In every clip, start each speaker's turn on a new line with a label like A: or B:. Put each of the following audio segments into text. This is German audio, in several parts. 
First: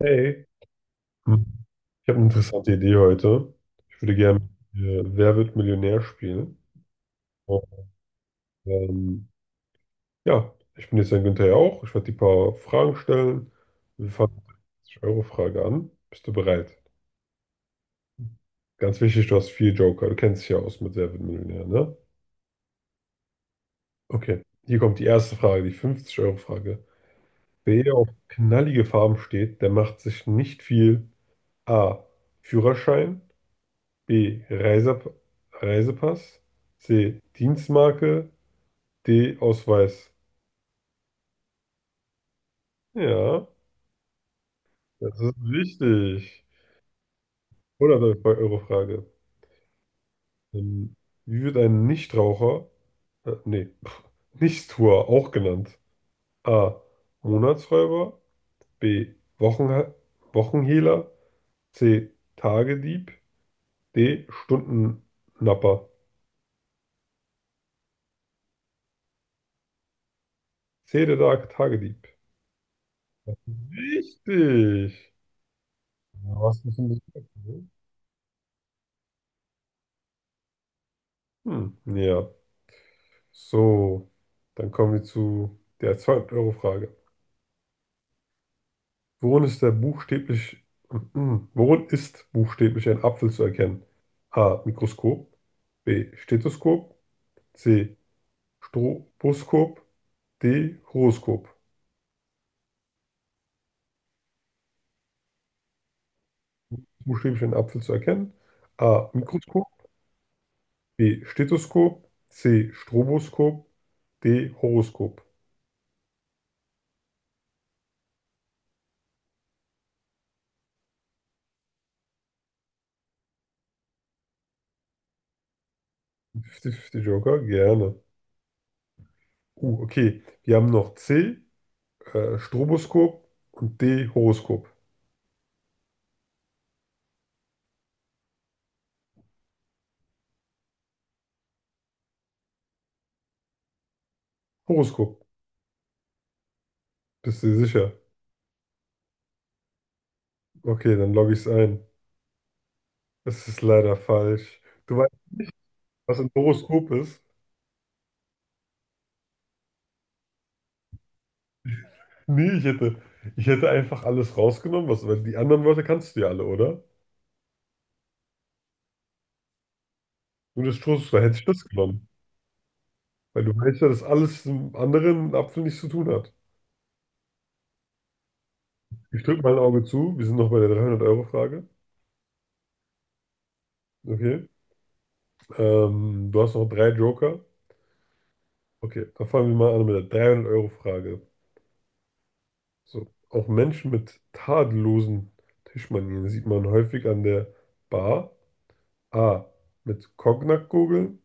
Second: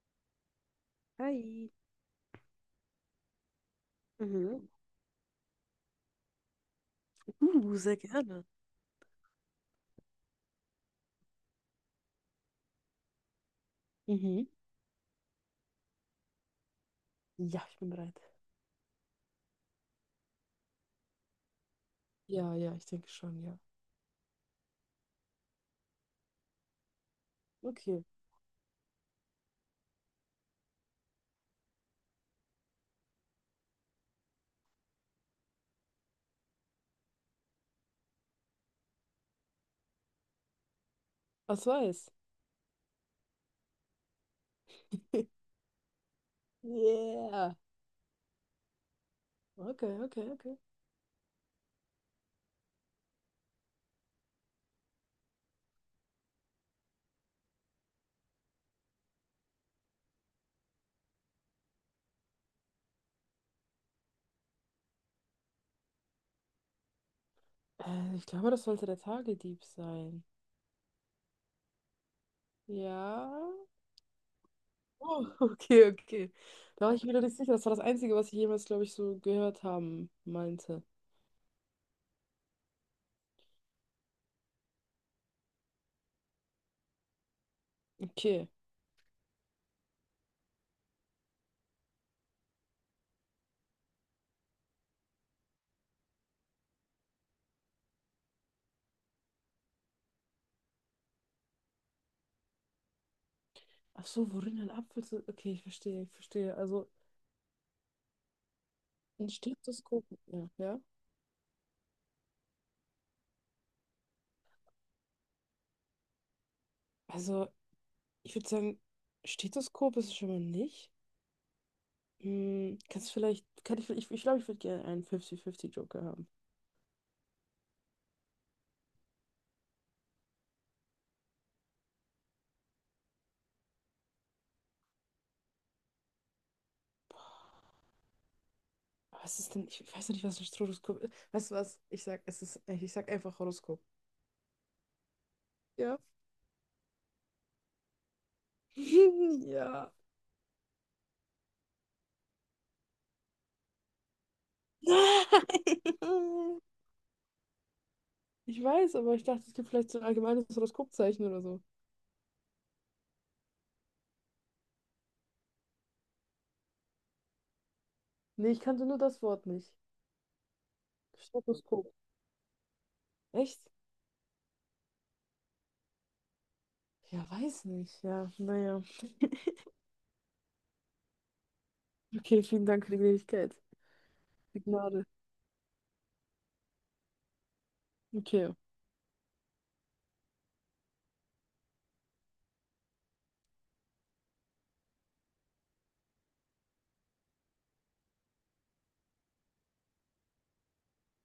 A: Hey, Hm.
B: Hi.
A: Ich habe eine interessante Idee heute. Ich würde gerne
B: Mhm.
A: Wer wird Millionär spielen. Und,
B: Sehr gerne.
A: ähm, ja, ich bin jetzt ein Günther ja auch. Ich werde dir ein paar Fragen stellen. Wir fangen mit
B: Mhm.
A: der 50-Euro-Frage an. Bist du bereit?
B: Ja, ich bin bereit.
A: Ganz wichtig, du hast vier Joker. Du kennst dich ja aus mit Wer wird Millionär, ne?
B: Ja, ja, ich denke schon, ja.
A: Okay, hier kommt die erste Frage, die 50-Euro-Frage. Wer
B: Okay.
A: auf knallige Farben steht, der macht sich nicht viel. A. Führerschein, B. Reisepass. C. Dienstmarke. D. Ausweis.
B: Was weiß?
A: Ja, das ist richtig.
B: Yeah.
A: 100-Euro-Frage.
B: Okay, okay, okay.
A: Ähm, wie wird ein Nichtraucher, nee, Nichtstuer auch genannt? A. Monatsräuber. B. Wochenha Wochenhehler. C. Tagedieb. D. Stundennapper.
B: Ich glaube, das sollte der Tagedieb sein.
A: C. Der Tagedieb.
B: Ja.
A: Richtig.
B: Oh, okay, okay.
A: Ja, was ist
B: Da
A: denn
B: war
A: das?
B: ich wieder nicht sicher. Das war das Einzige, was ich jemals, glaube ich, so gehört haben meinte.
A: Hm, ja. So, dann kommen wir zu der 200 Euro Frage.
B: Okay.
A: Worin ist der buchstäblich, mhm. worin ist buchstäblich ein Apfel zu erkennen? A. Mikroskop. B. Stethoskop. C. Stroboskop. D. Horoskop.
B: Ach so, worin ein Apfel zu. Okay, ich verstehe, ich verstehe. Also
A: Buchstäblich ein Apfel zu erkennen? A.
B: ein
A: Mikroskop.
B: Stethoskop. Ja, ja.
A: B. Stethoskop. C. Stroboskop. D. Horoskop.
B: Also, ich würde sagen, Stethoskop ist es schon mal nicht. Hm, kannst du vielleicht, kann ich glaube, ich würde gerne einen 50-50 Joker haben.
A: 50 Fünfzig Joker, gerne. Okay. Wir haben noch C. Stroboskop und D. Horoskop.
B: Aber was ist denn, ich weiß noch nicht, was ein Stroboskop ist. Weißt du was? Ich sag, es ist, ich sag einfach Horoskop.
A: Horoskop.
B: Ja.
A: Bist du dir sicher?
B: Ja.
A: Okay, dann logge ich es ein. Es ist leider falsch. Du weißt, was ein
B: Nein!
A: Horoskop ist?
B: Ich weiß, aber ich dachte, es gibt vielleicht so ein allgemeines Horoskopzeichen oder so.
A: Nee, ich hätte einfach alles rausgenommen, was, weil die anderen Wörter kannst du ja alle, oder?
B: Nee, ich kannte nur das Wort nicht.
A: Nur das Stroboskop hätte ich das
B: Stroboskop.
A: genommen. Weil du
B: Echt?
A: weißt ja, dass alles mit dem anderen Apfel nichts zu tun hat.
B: Ja, weiß nicht. Ja, naja.
A: Ich drücke mal ein Auge zu. Wir sind noch bei der 300 Euro Frage.
B: Okay, vielen Dank für die Gnädigkeit.
A: Okay.
B: Die Gnade.
A: Du hast noch drei Joker.
B: Okay.
A: Okay, dann fangen wir mal an mit der 300 Euro Frage. So, auch Menschen mit tadellosen Tischmanieren sieht man häufig an der Bar. A. Mit Cognac-Gurgeln.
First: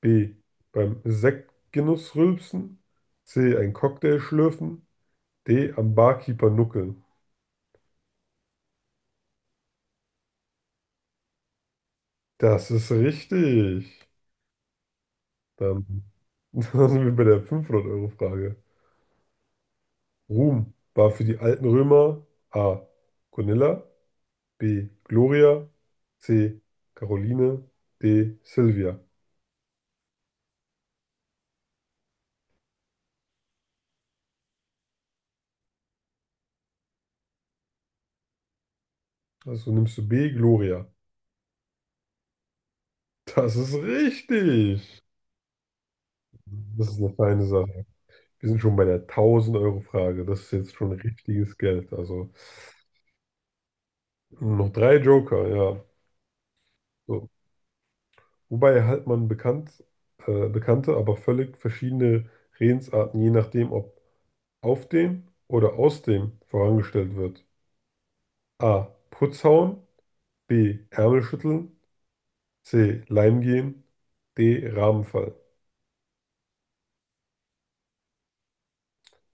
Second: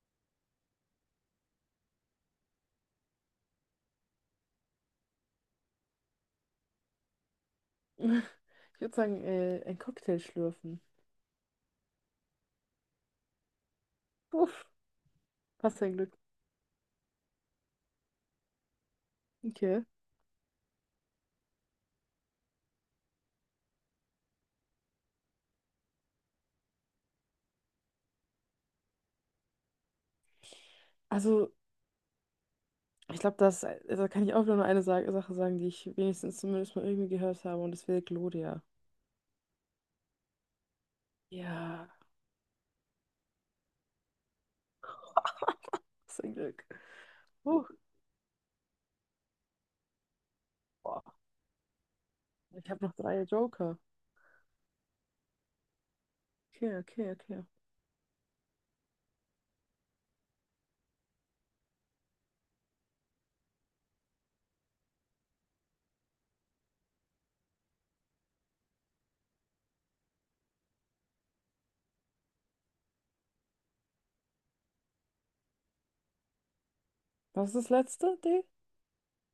A: B. Beim Sektgenuss rülpsen. C. Ein Cocktail schlürfen. D. Am Barkeeper nuckeln.
B: Ich würde sagen, ein Cocktail schlürfen.
A: Das ist richtig.
B: Uff, passt ja
A: Dann,
B: Glück.
A: dann sind wir bei der 500-Euro-Frage.
B: Okay.
A: Ruhm war für die alten Römer A. Gonilla. B. Gloria. C. Caroline. D. Silvia.
B: Also, ich glaube, das, da kann ich auch wieder nur eine Sache sagen, die ich wenigstens zumindest mal irgendwie gehört habe, und das wäre Gloria.
A: Also nimmst du B, Gloria.
B: Ja,
A: Das ist richtig.
B: was ein Glück.
A: Das ist eine feine
B: Huch,
A: Sache. Wir sind schon bei der 1.000-Euro-Frage. Das ist jetzt schon
B: boah,
A: richtiges Geld. Also
B: ich habe noch drei Joker.
A: noch drei Joker, ja.
B: Okay, okay,
A: So.
B: okay.
A: Wobei halt man bekannte, aber völlig verschiedene Redensarten, je nachdem, ob auf dem oder aus dem vorangestellt wird. A. Putzhauen. B. Ärmel schütteln. C. Leim gehen. D. Rahmen fallen.
B: Was ist das letzte? D?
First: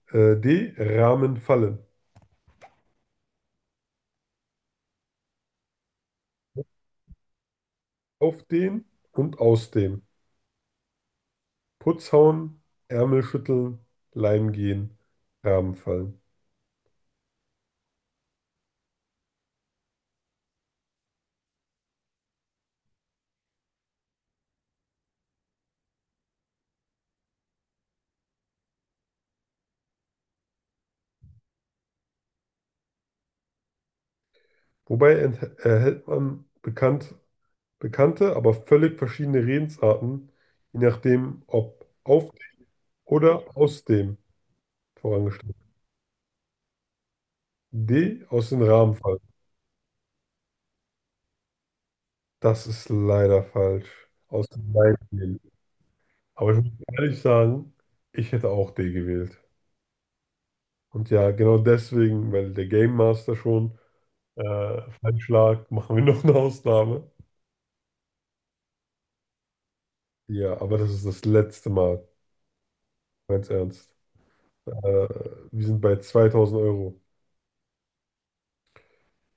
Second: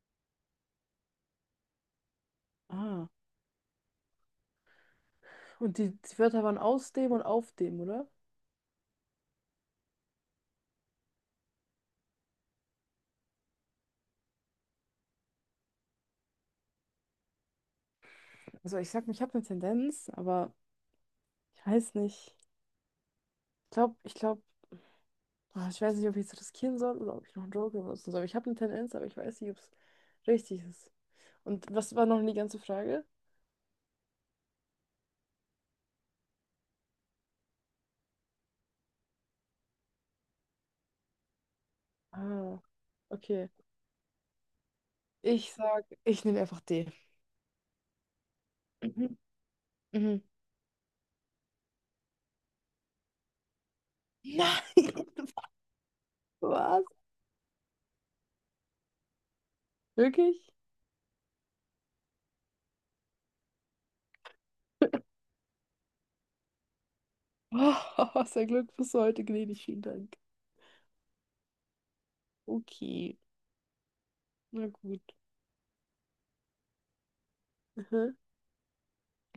A: D. Rahmen fallen.
B: Ah. Und die Wörter waren aus dem und auf dem, oder?
A: Auf den und aus dem. Putz hauen, Ärmel schütteln, Leim gehen, Rahmen fallen.
B: Also, ich sag, ich habe eine Tendenz, aber ich weiß nicht. Ich glaube, ich weiß nicht, ob ich es riskieren soll oder ob ich noch einen Joker benutzen soll. Ich habe eine Tendenz, aber ich weiß nicht, ob es richtig ist. Und was war noch die ganze Frage?
A: Erhält man bekannt, bekannte, aber völlig verschiedene Redensarten, je nachdem, ob auf dem
B: Ah,
A: oder
B: okay.
A: aus dem
B: Ich
A: vorangestellt.
B: sag, ich nehme einfach D.
A: D, aus dem Rahmen
B: Mhm.
A: fallen.
B: Mhm.
A: Das ist leider falsch. Aus dem
B: Nein,
A: Leim gehen. Aber ich muss
B: was?
A: ehrlich sagen, ich hätte auch D gewählt.
B: Wirklich?
A: Und ja, genau deswegen, weil der Game Master schon. Feinschlag, machen wir noch eine Ausnahme.
B: Oh, sehr Glück bis heute gnädig, vielen Dank.
A: Ja, aber das ist das letzte Mal,
B: Okay,
A: ganz ernst.
B: na
A: Äh,
B: gut.
A: wir sind bei 2.000 Euro.
B: Mhm.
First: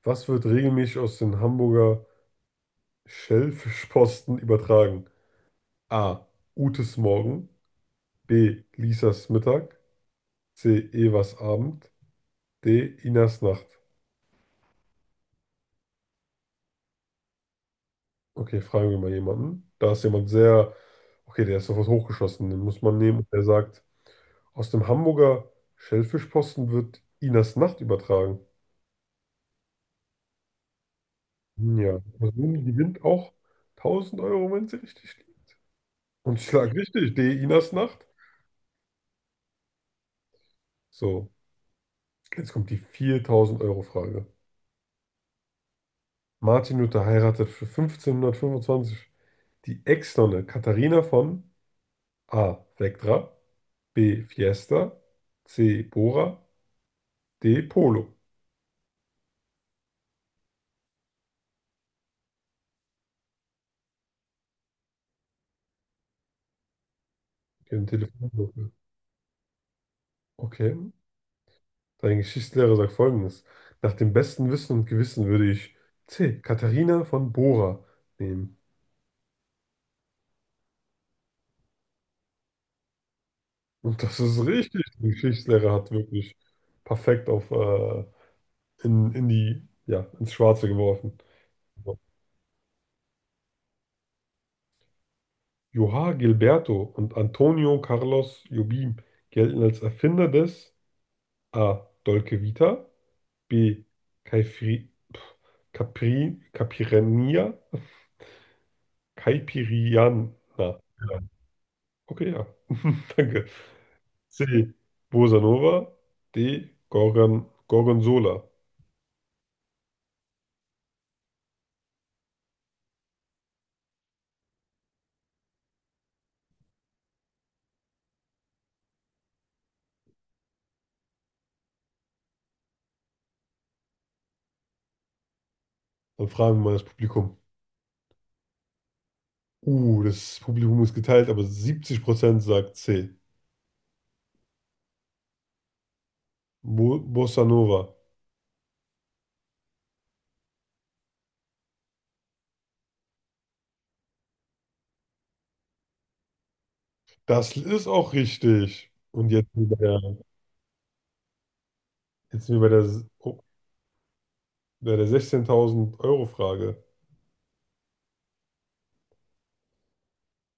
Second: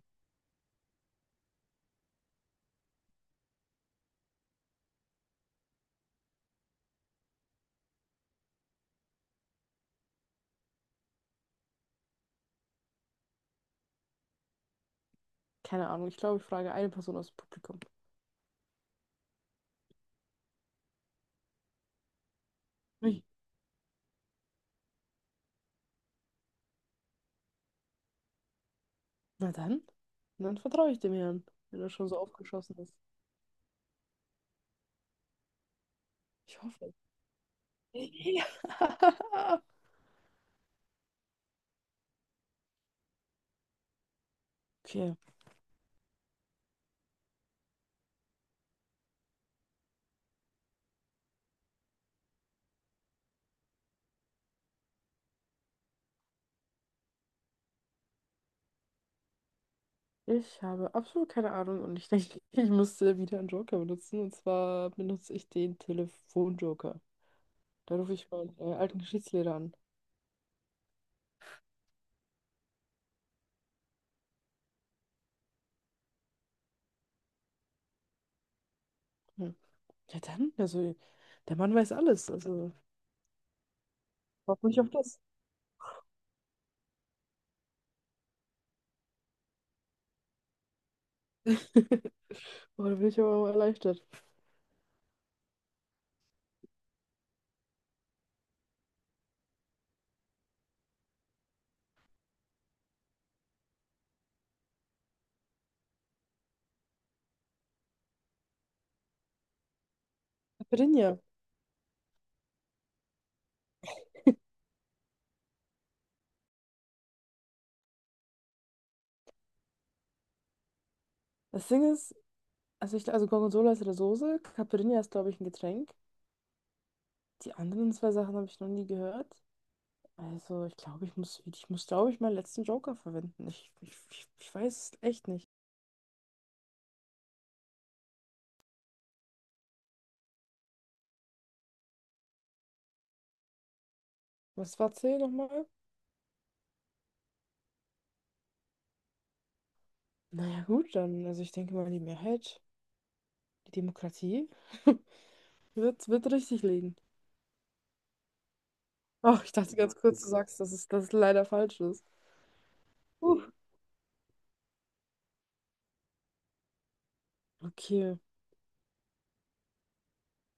A: Was wird regelmäßig aus den Hamburger Schellfischposten übertragen? A. Utes Morgen. B. Lisas Mittag. C. Evas Abend. D. Inas Nacht.
B: Keine Ahnung, ich glaube, ich frage eine Person aus dem Publikum.
A: Okay, fragen wir mal jemanden. Da ist jemand sehr, okay, der ist sofort hochgeschossen. Den muss man
B: Ui.
A: nehmen. Der sagt, aus dem Hamburger Schellfischposten wird Inas Nacht übertragen.
B: Na dann? Dann vertraue ich dem Herrn, wenn er
A: Ja,
B: schon so
A: also Moon
B: aufgeschossen ist.
A: gewinnt auch 1.000 Euro, wenn sie richtig liegt. Und ich
B: Ich
A: schlag
B: hoffe.
A: richtig, D. Inas Nacht.
B: Ja.
A: So, jetzt kommt die 4.000 Euro Frage.
B: Okay,
A: Martin Luther heiratet für 1525 die Ex-Nonne Katharina von A. Vectra, B. Fiesta, C. Bora, D. Polo.
B: ich habe absolut keine Ahnung und ich denke, ich müsste wieder einen Joker benutzen. Und zwar benutze ich den Telefonjoker.
A: Ihren
B: Da rufe ich
A: Telefonbuch.
B: meinen alten Geschichtslehrer an.
A: Okay. Dein Geschichtslehrer sagt Folgendes. Nach dem besten Wissen und Gewissen würde ich C. Katharina von Bora nehmen.
B: Hm. Ja, dann, also, der Mann weiß alles. Also,
A: Und das ist
B: hoffe ich
A: richtig.
B: auf
A: Die
B: das.
A: Geschichtslehrer hat wirklich perfekt auf in die, ja, ins Schwarze geworfen.
B: Oh, da bin ich aber mal erleichtert.
A: João Gilberto und Antonio Carlos Jobim gelten als Erfinder des A. Dolce Vita, B. Caifri, pf, Capri, Capirania, Caipiriana.
B: Caipirinha.
A: Okay, ja. Danke. C. Bossa Nova, D. Gorgonzola.
B: Das Ding ist, also, also Gorgonzola ist eine Soße. Caipirinha ist, glaube ich, ein Getränk. Die anderen zwei Sachen habe ich noch nie gehört. Also, ich glaube, ich muss, glaube ich, meinen letzten Joker verwenden. Ich weiß es echt nicht.
A: Dann fragen wir mal das Publikum. Das Publikum ist geteilt, aber 70% sagt C.
B: Was war C nochmal?
A: Bo Bossa Nova.
B: Naja, gut, dann, also ich denke mal, die Mehrheit, die Demokratie, wird richtig liegen.
A: Das ist auch richtig. Und
B: Oh,
A: jetzt
B: ich
A: sind
B: dachte
A: wir bei
B: ganz
A: der,
B: kurz, du sagst, dass es leider falsch ist.
A: jetzt sind wir bei der,
B: Uh,
A: oh, bei der 16.000 Euro Frage.
B: okay.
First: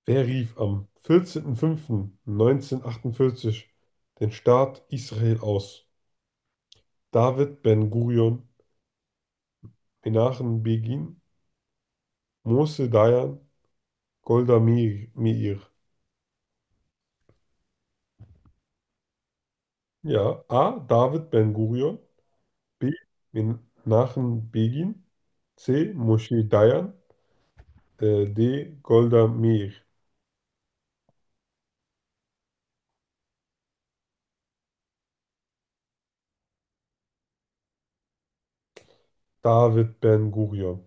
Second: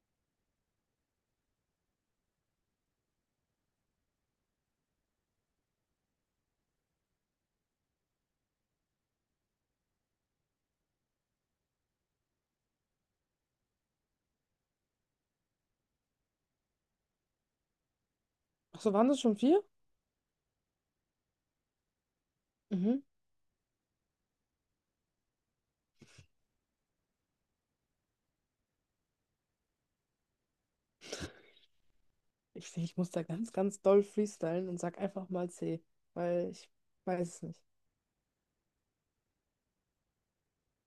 A: Wer rief am 14.05.1948 den Staat Israel aus? David Ben-Gurion, Menachem Begin, Moshe Dayan, Golda Meir. Meir.
B: Achso, waren das schon vier?
A: Ja, A. David Ben-Gurion, B.
B: Mhm.
A: Menachem Begin. C. Moshe Dayan. D. Golda Meir.
B: Ich sehe, ich muss da ganz, ganz doll freestylen und sag einfach mal C, weil ich weiß es nicht.
A: David Ben-Gurion.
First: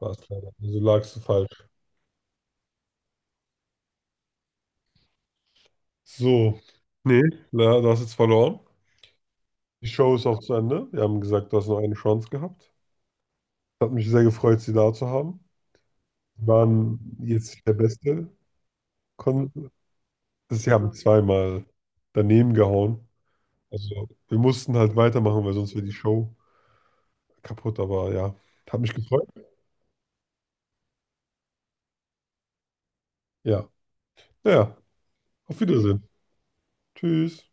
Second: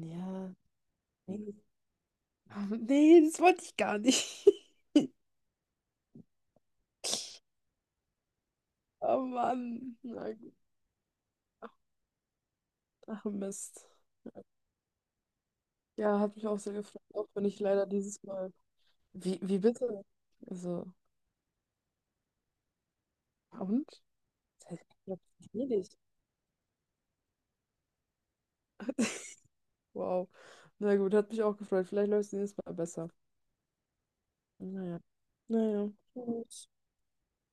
A: War es leider. Also lagst du
B: nee.
A: falsch.
B: Ah, nee, das wollte ich gar nicht.
A: So. Nee, na, du hast jetzt verloren.
B: Oh
A: Die
B: Mann.
A: Show ist
B: Na
A: auch zu
B: gut.
A: Ende. Wir haben gesagt, du hast noch eine Chance gehabt.
B: Ach Mist.
A: Hat mich sehr gefreut, sie da zu haben.
B: Ja, hat mich
A: Sie
B: auch sehr gefreut,
A: waren
B: auch wenn
A: jetzt
B: ich
A: nicht der
B: leider dieses
A: Beste.
B: Mal. Wie,
A: Kon
B: wie bitte?
A: sie
B: Also,
A: haben zweimal daneben gehauen.
B: und?
A: Also wir
B: Das
A: mussten
B: heißt,
A: halt
B: ich glaub,
A: weitermachen,
B: das
A: weil
B: ist
A: sonst wäre die
B: nicht.
A: Show kaputt. Aber ja, hat mich gefreut.
B: Wow. Na gut, hat mich auch gefreut. Vielleicht läuft es nächstes Mal besser.
A: Ja, ja. Ja.
B: Naja.
A: Auf
B: Naja.
A: Wiedersehen.
B: Gut.
A: Tschüss.